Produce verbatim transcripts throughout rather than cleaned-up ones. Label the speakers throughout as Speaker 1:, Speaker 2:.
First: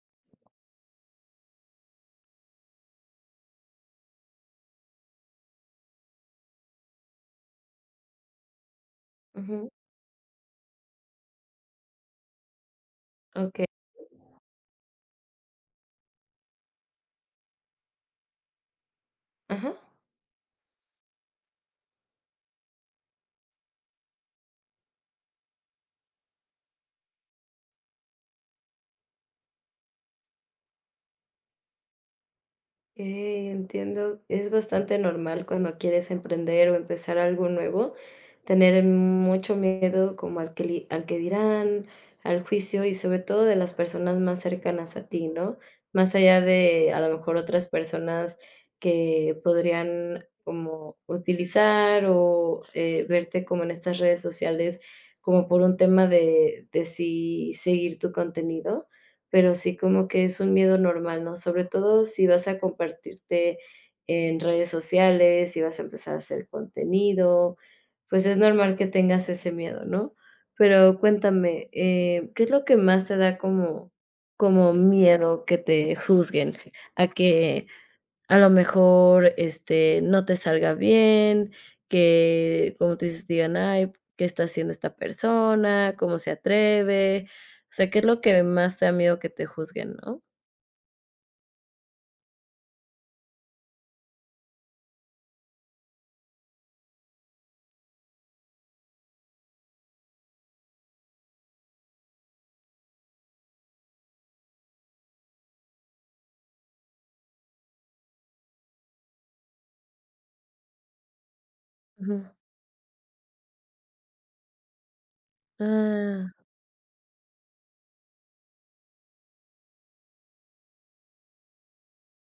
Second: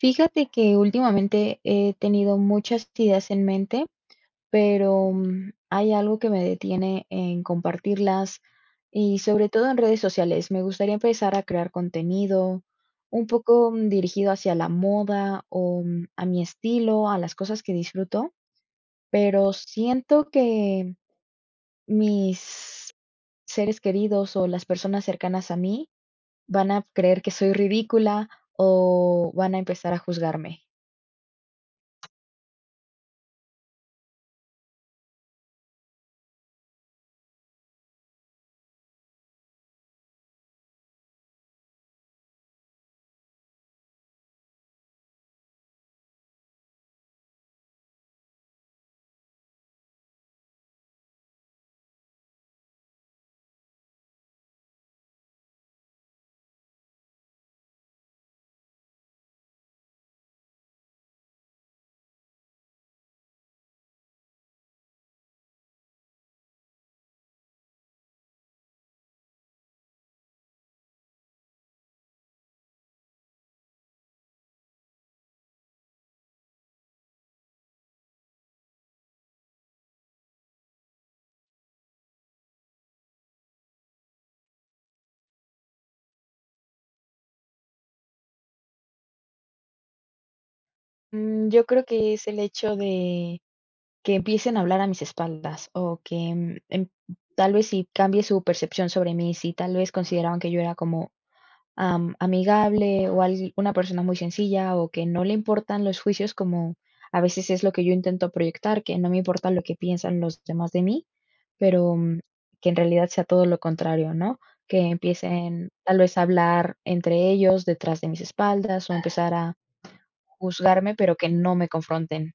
Speaker 1: Fíjate que últimamente he tenido muchas ideas en mente, pero mm, hay algo que me detiene en compartirlas, y sobre todo
Speaker 2: Ujú,
Speaker 1: en redes sociales. Me gustaría empezar a crear contenido un
Speaker 2: okey.
Speaker 1: poco mm, dirigido hacia la moda o mm, a mi estilo, a las cosas que disfruto, pero
Speaker 2: Ajá,
Speaker 1: siento que mis seres queridos o las personas cercanas a mí van a creer que soy ridícula o van a empezar a juzgarme.
Speaker 2: okey, entiendo. Es bastante normal cuando quieres emprender o empezar algo nuevo, tener mucho miedo como al que li al que dirán, al juicio y sobre todo de las personas más cercanas a ti, ¿no? Más allá de a lo mejor otras personas que podrían como utilizar o, eh, verte como en estas redes sociales como por un tema de de si seguir tu contenido. Pero sí como que es un miedo normal, ¿no? Sobre todo si vas a compartirte en redes sociales, si vas a empezar a hacer contenido, pues es normal que tengas ese miedo, ¿no? Pero cuéntame, eh, ¿qué es lo que más te da como, como miedo que te juzguen? ¿A que a lo mejor, este, no te salga bien, que, como tú dices, digan: "Ay, ¿qué está haciendo esta persona? ¿Cómo se atreve?". O sea, ¿qué es lo que más te da miedo que te juzguen, no?
Speaker 1: Mm, yo creo que es el hecho de que empiecen a hablar a mis espaldas o que, mm, em, tal vez si cambie su percepción sobre mí, si tal vez consideraban que yo era como, am, amigable o algui una persona muy sencilla o que no le importan los juicios, como a veces es lo que yo intento proyectar, que no me importa lo que piensan los demás de mí, pero, mm,
Speaker 2: Ujú.
Speaker 1: que en realidad sea todo lo contrario, ¿no? Que empiecen tal vez a
Speaker 2: Ah,
Speaker 1: hablar entre ellos detrás de mis espaldas o empezar a juzgarme, pero que no me confronten.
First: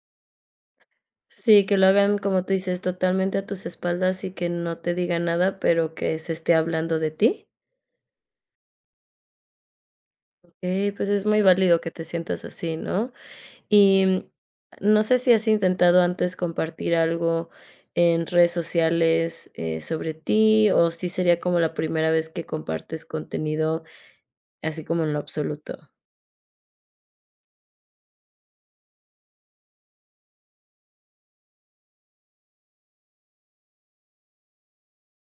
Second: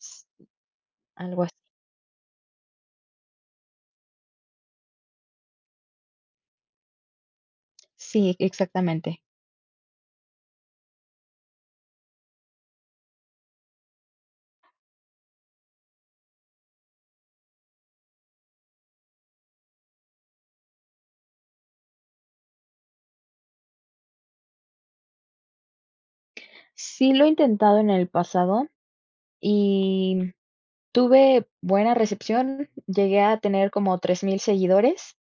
Speaker 1: S Algo así.
Speaker 2: sí, que lo hagan, como tú dices, totalmente a tus espaldas y que no te digan nada, pero que se esté hablando de ti.
Speaker 1: Sí, exactamente.
Speaker 2: Okey, pues es muy válido que te sientas así, ¿no? Y no sé si has intentado antes compartir algo en redes sociales, eh, sobre ti, o si sería como la primera vez que compartes contenido así como en lo absoluto.
Speaker 1: Sí lo he intentado en el pasado y tuve buena recepción, llegué a tener como tres mil seguidores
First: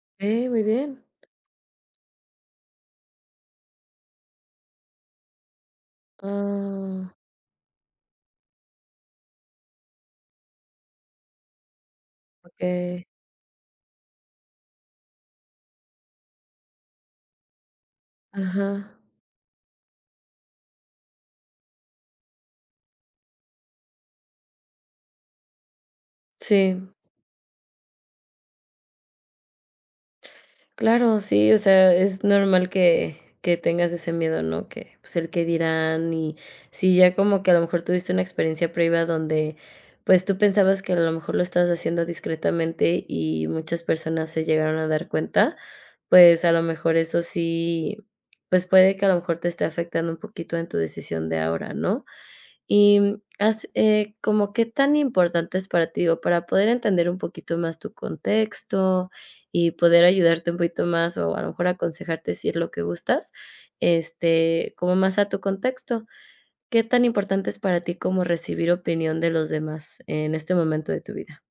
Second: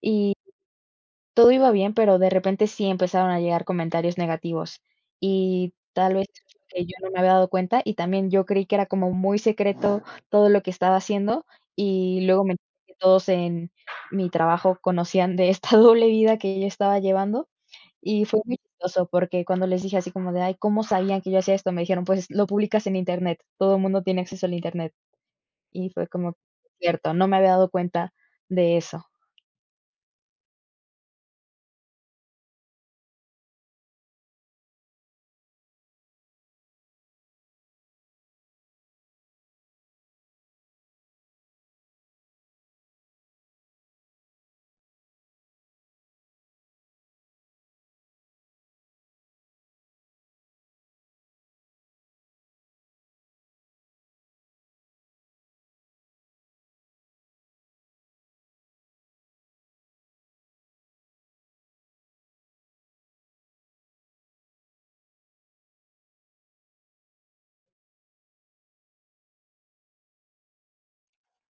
Speaker 1: y
Speaker 2: Okey, muy bien.
Speaker 1: todo iba bien, pero de repente sí empezaron a llegar comentarios negativos, y tal vez es lo que yo no
Speaker 2: Ah,
Speaker 1: me había dado cuenta, y también yo creí que era como muy secreto todo lo que estaba haciendo y luego me enteré que
Speaker 2: okey.
Speaker 1: todos en mi trabajo conocían de esta doble vida que yo estaba llevando. Y fue muy
Speaker 2: Ajá.
Speaker 1: chistoso porque cuando les dije así como de: "Ay, ¿cómo sabían que yo hacía esto?". Me dijeron: "Pues lo publicas en Internet, todo el mundo tiene acceso al Internet". Y fue como:
Speaker 2: Sí.
Speaker 1: "Cierto, no me había dado cuenta de eso".
Speaker 2: Claro, sí, o sea, es normal que que tengas ese miedo, ¿no? Que, pues, el que dirán, y si ya como que a lo mejor tuviste una experiencia previa donde, pues, tú pensabas que a lo mejor lo estabas haciendo discretamente y muchas personas se llegaron a dar cuenta, pues, a lo mejor eso sí, pues, puede que a lo mejor te esté afectando un poquito en tu decisión de ahora, ¿no? Y mm, has eh, como qué tan importante es para ti, digo, para poder entender un poquito más tu contexto y poder ayudarte un poquito más, o a lo mejor aconsejarte si es lo que gustas, este, como más a tu contexto, ¿qué tan importante es para ti como recibir opinión de los demás en este momento de tu vida?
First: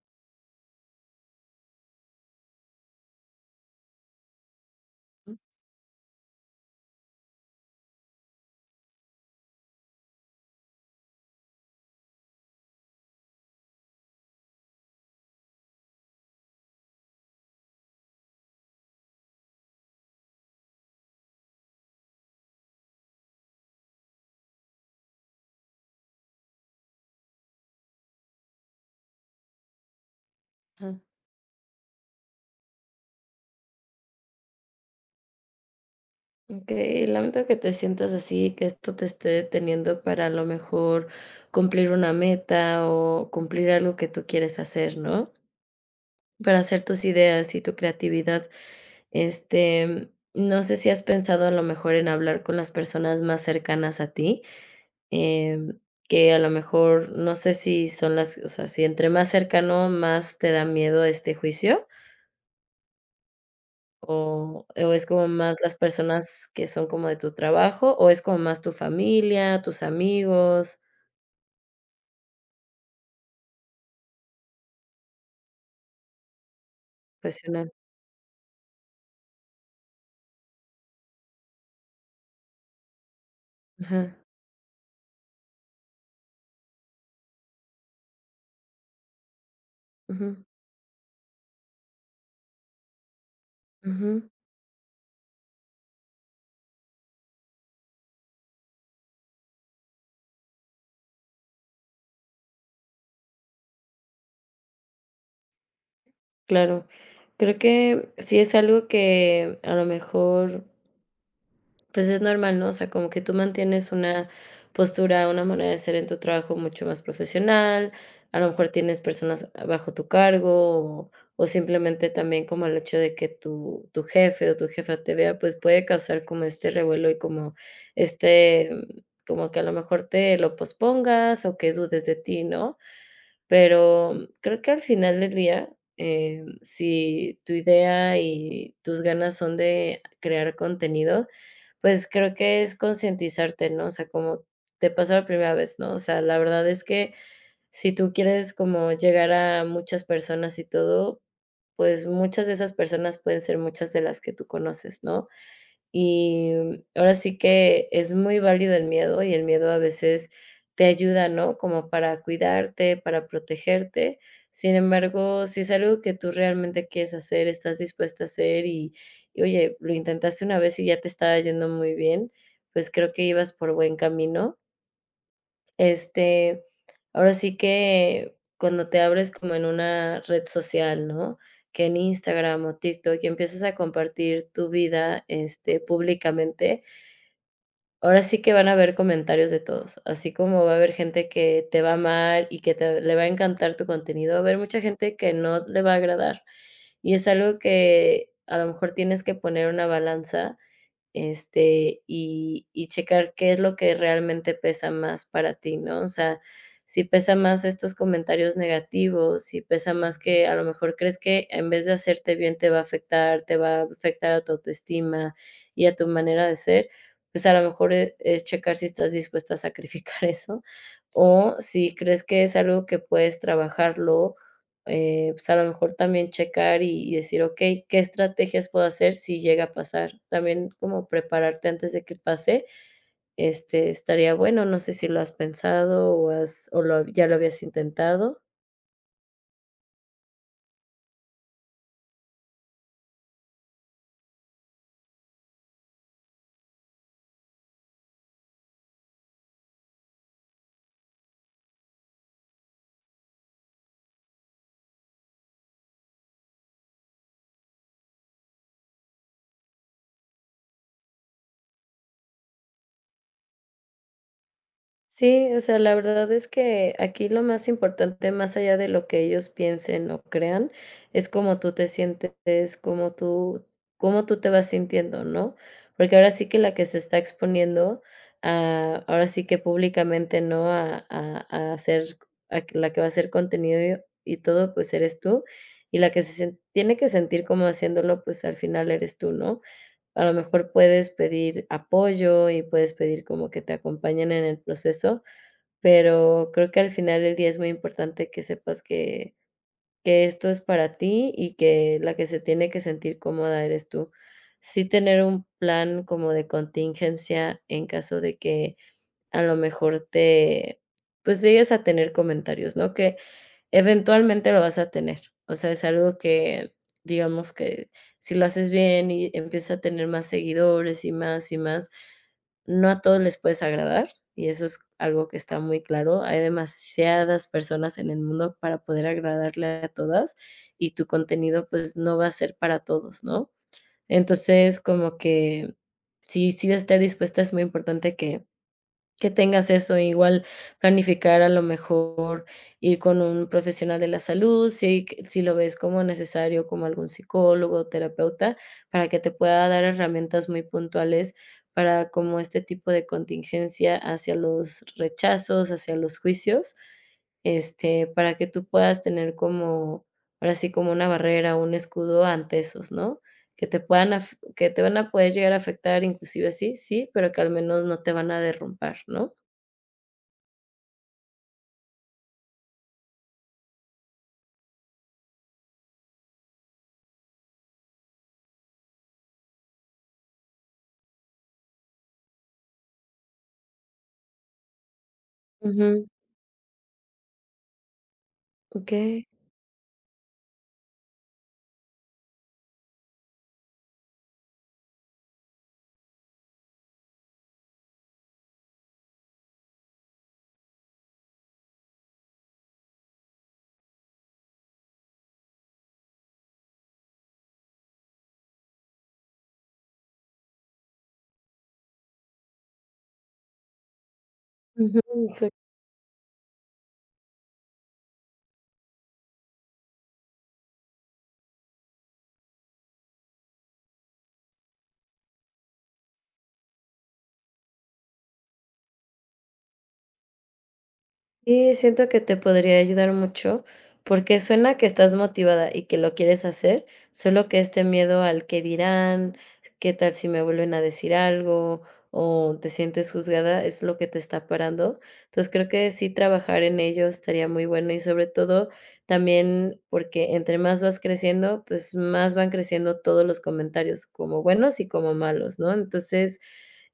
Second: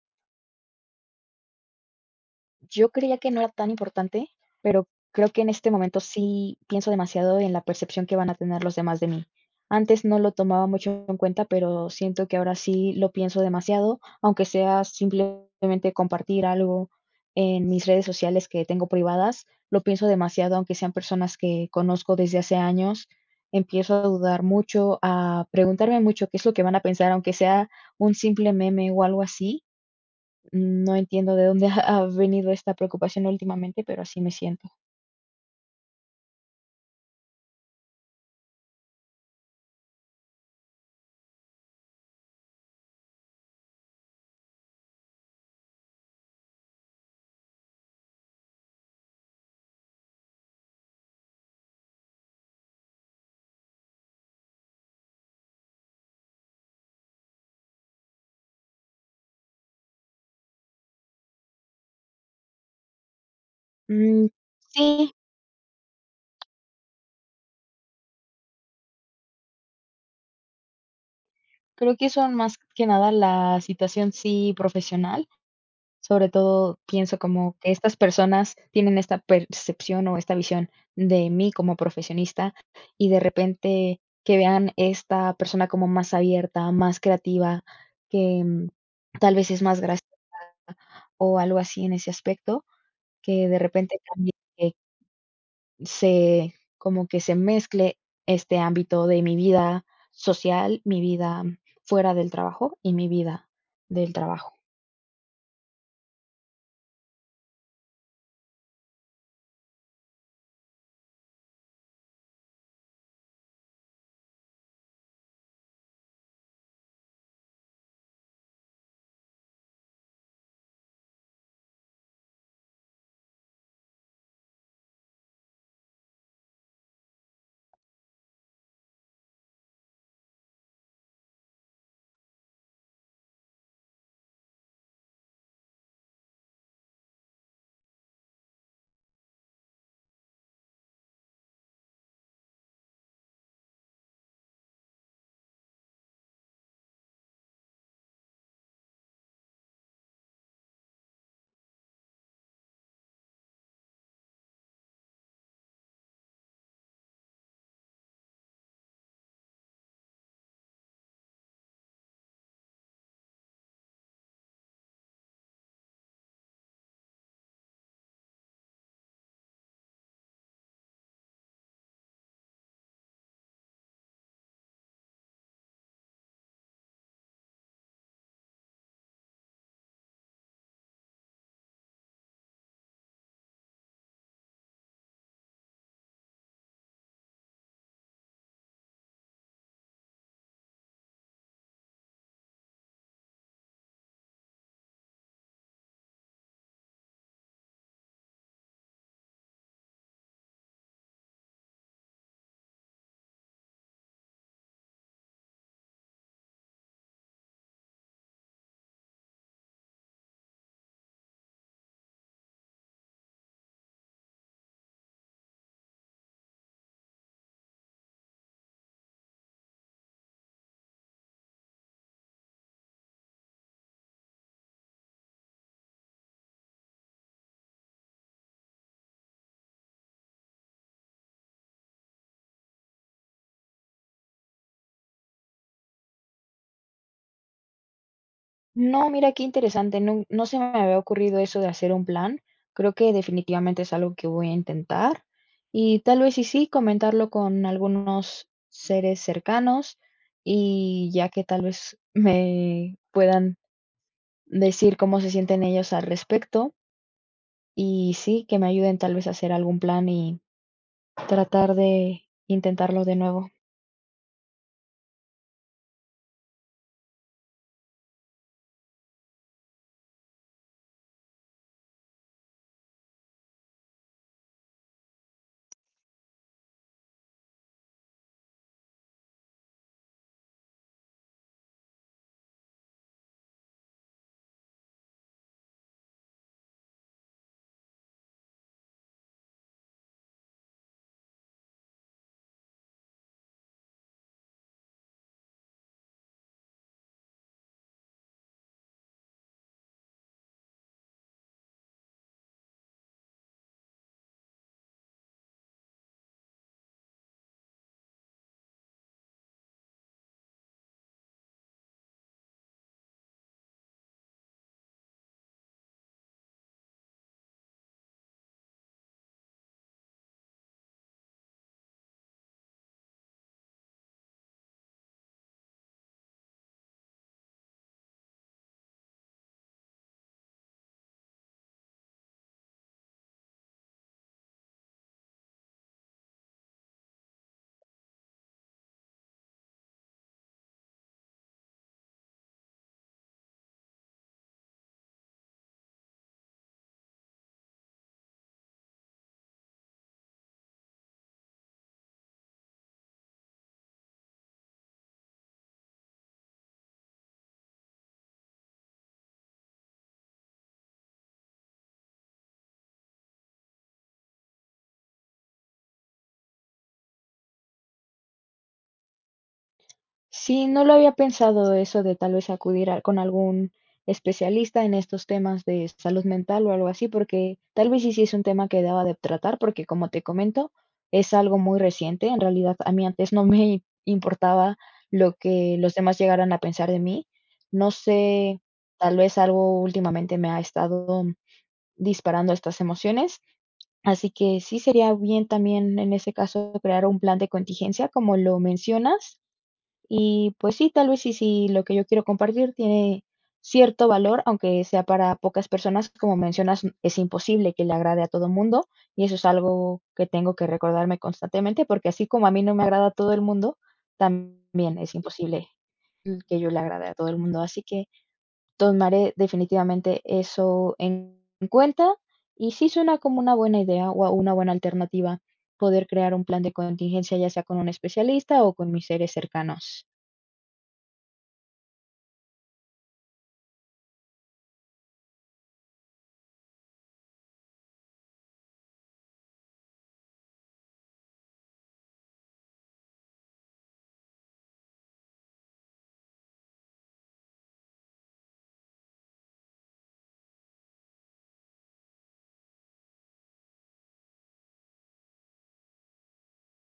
Speaker 1: Yo creía que no era tan importante, pero creo que en este momento sí pienso demasiado en la percepción que van a tener los demás de mí. Antes no lo tomaba mucho en cuenta, pero siento que ahora sí lo pienso demasiado, aunque sea simplemente compartir algo en mis redes sociales que tengo privadas, lo pienso demasiado, aunque sean personas que conozco desde hace años. Empiezo a dudar mucho, a preguntarme mucho qué es lo que van a pensar, aunque sea un simple meme o algo así.
Speaker 2: Ajá.
Speaker 1: No entiendo de dónde ha ha venido esta preocupación últimamente, pero así me siento.
Speaker 2: Okey, lamento que te sientas así, que esto te esté deteniendo para a lo mejor cumplir una meta o cumplir algo que tú quieres hacer, ¿no? Para hacer tus ideas y tu creatividad. Este, no sé si has pensado a lo mejor en hablar con las personas más cercanas a ti, em, que a lo mejor no sé si son las, o sea, si entre más cercano, más te da miedo este juicio,
Speaker 1: Mm,
Speaker 2: o, o es
Speaker 1: sí,
Speaker 2: como más las personas que son como de tu trabajo, o es como más tu familia, tus amigos,
Speaker 1: creo que son más que nada la situación, sí, profesional. Sobre todo pienso como que
Speaker 2: profesional.
Speaker 1: estas personas tienen esta percepción o esta visión de mí como profesionista, y de repente
Speaker 2: Ajá,
Speaker 1: que vean esta persona como más abierta, más creativa, que, mm, tal vez es más graciosa
Speaker 2: ujú,
Speaker 1: o algo así en ese aspecto, que de repente
Speaker 2: ujú,
Speaker 1: cambie, que Se como que se mezcle este ámbito de mi vida social, mi vida fuera del trabajo y mi vida del trabajo.
Speaker 2: claro. Creo que sí es algo que a lo mejor. Pues es normal, ¿no? O sea, como que tú mantienes una postura, una manera de ser en tu trabajo mucho más profesional, a lo mejor tienes personas bajo tu cargo o, o simplemente también como el hecho de que tu, tu jefe o tu jefa te vea, pues puede causar como este revuelo y como este, mm, como que a lo mejor te lo pospongas o que dudes de ti, ¿no? Pero mm, creo que al final del día, eh, si tu idea y tus ganas son de crear contenido, pues creo que es concientizarte, ¿no? O sea, como te pasó la primera vez, ¿no? O sea, la verdad es que si tú quieres como llegar a muchas personas y todo, pues muchas de esas personas pueden ser muchas de las que tú conoces, ¿no? Y mm, ahora sí que es muy válido el miedo, y el miedo a veces te ayuda, ¿no? Como para cuidarte, para protegerte. Sin embargo, si es algo que tú realmente quieres hacer, estás dispuesta a hacer y y oye, lo intentaste una vez y ya te estaba yendo muy bien, pues creo que ibas por buen camino. Este, Ahora sí que cuando te abres como en una red social, ¿no? Que en Instagram o TikTok y empiezas a compartir tu vida, este, públicamente, ahora sí que van a haber comentarios de todos, así como va a haber gente que te va a amar y que te le va a encantar tu contenido, va a haber mucha gente que no le va a agradar. Y es algo que a lo mejor tienes que poner una balanza este, y y checar qué es lo que realmente pesa más para ti, ¿no? O sea, si pesa más estos comentarios negativos, si pesa más que a lo mejor crees que en vez de hacerte bien te va a afectar, te va a afectar a tu autoestima y a tu manera de ser, pues a lo mejor e es checar si estás dispuesta a sacrificar eso, o si crees que es algo que puedes trabajarlo eh, pues, a lo mejor también checar y y decir: "Okey, ¿qué estrategias puedo hacer si llega a pasar?". También como prepararte antes de que pase, este, estaría bueno, no sé si lo has pensado o has o lo ya lo habías intentado.
Speaker 1: No, mira qué interesante, no no se me había ocurrido eso de hacer un plan. Creo que definitivamente es algo que voy a intentar, y tal vez y sí comentarlo con algunos seres cercanos, y ya que tal vez me puedan decir cómo se sienten ellos al respecto, y sí, que me ayuden tal vez a hacer algún plan y tratar de intentarlo de nuevo.
Speaker 2: Sí, o sea, la verdad es que aquí lo más importante, más allá de lo que ellos piensen o crean, es cómo tú te sientes, cómo tú, cómo tú te vas sintiendo, ¿no? Porque ahora sí que la que se está exponiendo, a, ahora sí que públicamente, ¿no? A, a, a hacer, a que- la que va a hacer contenido y, y todo, pues eres tú. Y la que se sien- tiene que sentir como haciéndolo, pues al final eres tú, ¿no? A lo mejor puedes pedir apoyo y puedes pedir como que te acompañen en el proceso, pero creo que al final del día es muy importante que sepas que que esto es para ti y que la que se tiene que sentir cómoda eres tú. Sí tener un plan como de contingencia en caso de que a lo mejor te, pues, llegues a tener comentarios, ¿no? Que eventualmente lo vas a tener. O sea, es algo que, digamos que si lo haces bien y empieza a tener más seguidores y más y más, no a todos les puedes agradar, y eso es algo que está muy claro. Hay demasiadas personas en el mundo para poder agradarle a todas, y tu contenido, pues, no va a ser para todos, ¿no? Entonces, como que sí sí estar dispuesta, es muy importante que que tengas eso, igual planificar a lo mejor ir con un profesional de la salud, si si lo ves como necesario, como algún psicólogo, o terapeuta, para que te pueda dar herramientas muy puntuales para como este tipo de contingencia hacia los rechazos, hacia los juicios, este, para que tú puedas tener como, ahora sí, como una barrera, un escudo ante esos, ¿no? Que te puedan af que te van a poder llegar a afectar inclusive así, sí, pero que al menos no te van a derrumbar, ¿no?
Speaker 1: Sí, no lo había pensado eso de tal vez acudir a con algún especialista en estos temas de salud mental o algo así, porque tal vez sí, sí es un tema que daba de tratar, porque como te comento, es algo muy reciente. En realidad, a mí antes no me importaba lo que los
Speaker 2: Ujú,
Speaker 1: demás llegaran a pensar de mí. No sé, tal
Speaker 2: okey.
Speaker 1: vez algo últimamente me ha estado disparando estas emociones. Así que sí sería bien también en ese caso crear un plan de contingencia, como lo mencionas. Y pues sí, tal vez sí, sí, lo que yo quiero compartir tiene cierto valor, aunque sea para pocas personas, como mencionas, n- es imposible que le agrade a todo mundo. Y eso es algo que tengo que recordarme constantemente, porque así como a mí no me agrada a todo el mundo, también es
Speaker 2: Ujú,
Speaker 1: imposible, mm, que yo le agrade a todo el mundo. Así que tomaré definitivamente eso en cuenta, y sí suena como una buena idea o a una buena alternativa poder crear un plan de contingencia, ya sea con un especialista o con mis seres cercanos.
Speaker 2: sí, siento que te podría ayudar mucho, porque suena que estás motivada y que lo quieres hacer, solo que este miedo al qué dirán, qué tal si me vuelven a decir algo o te sientes juzgada es lo que te está parando. Entonces creo que sí trabajar en ello estaría muy bueno y sobre todo también porque entre más vas creciendo, pues más van creciendo todos los comentarios, como buenos y como malos, ¿no? Entonces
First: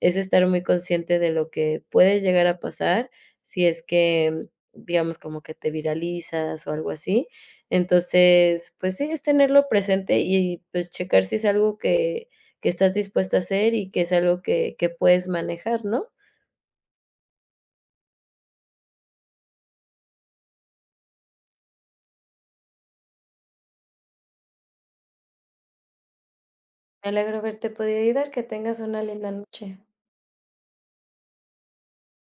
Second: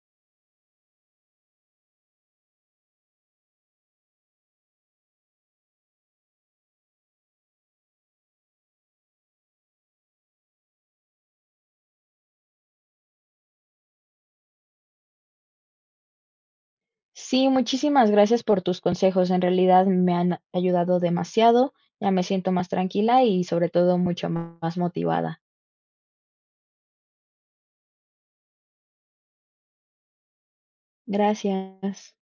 Speaker 2: es estar muy consciente de lo que puede llegar a pasar si es que digamos, como que te viralizas o algo así. Entonces, pues sí, es tenerlo presente y, pues, checar si es algo que que estás dispuesta a hacer y que es algo que que puedes manejar, ¿no?
Speaker 1: Sí, muchísimas gracias por tus consejos. En realidad me han ayudado demasiado. Ya me siento más tranquila y sobre todo mucho más motivada.
Speaker 2: Me alegro haberte podido ayudar, que tengas una linda noche.
Speaker 1: Gracias.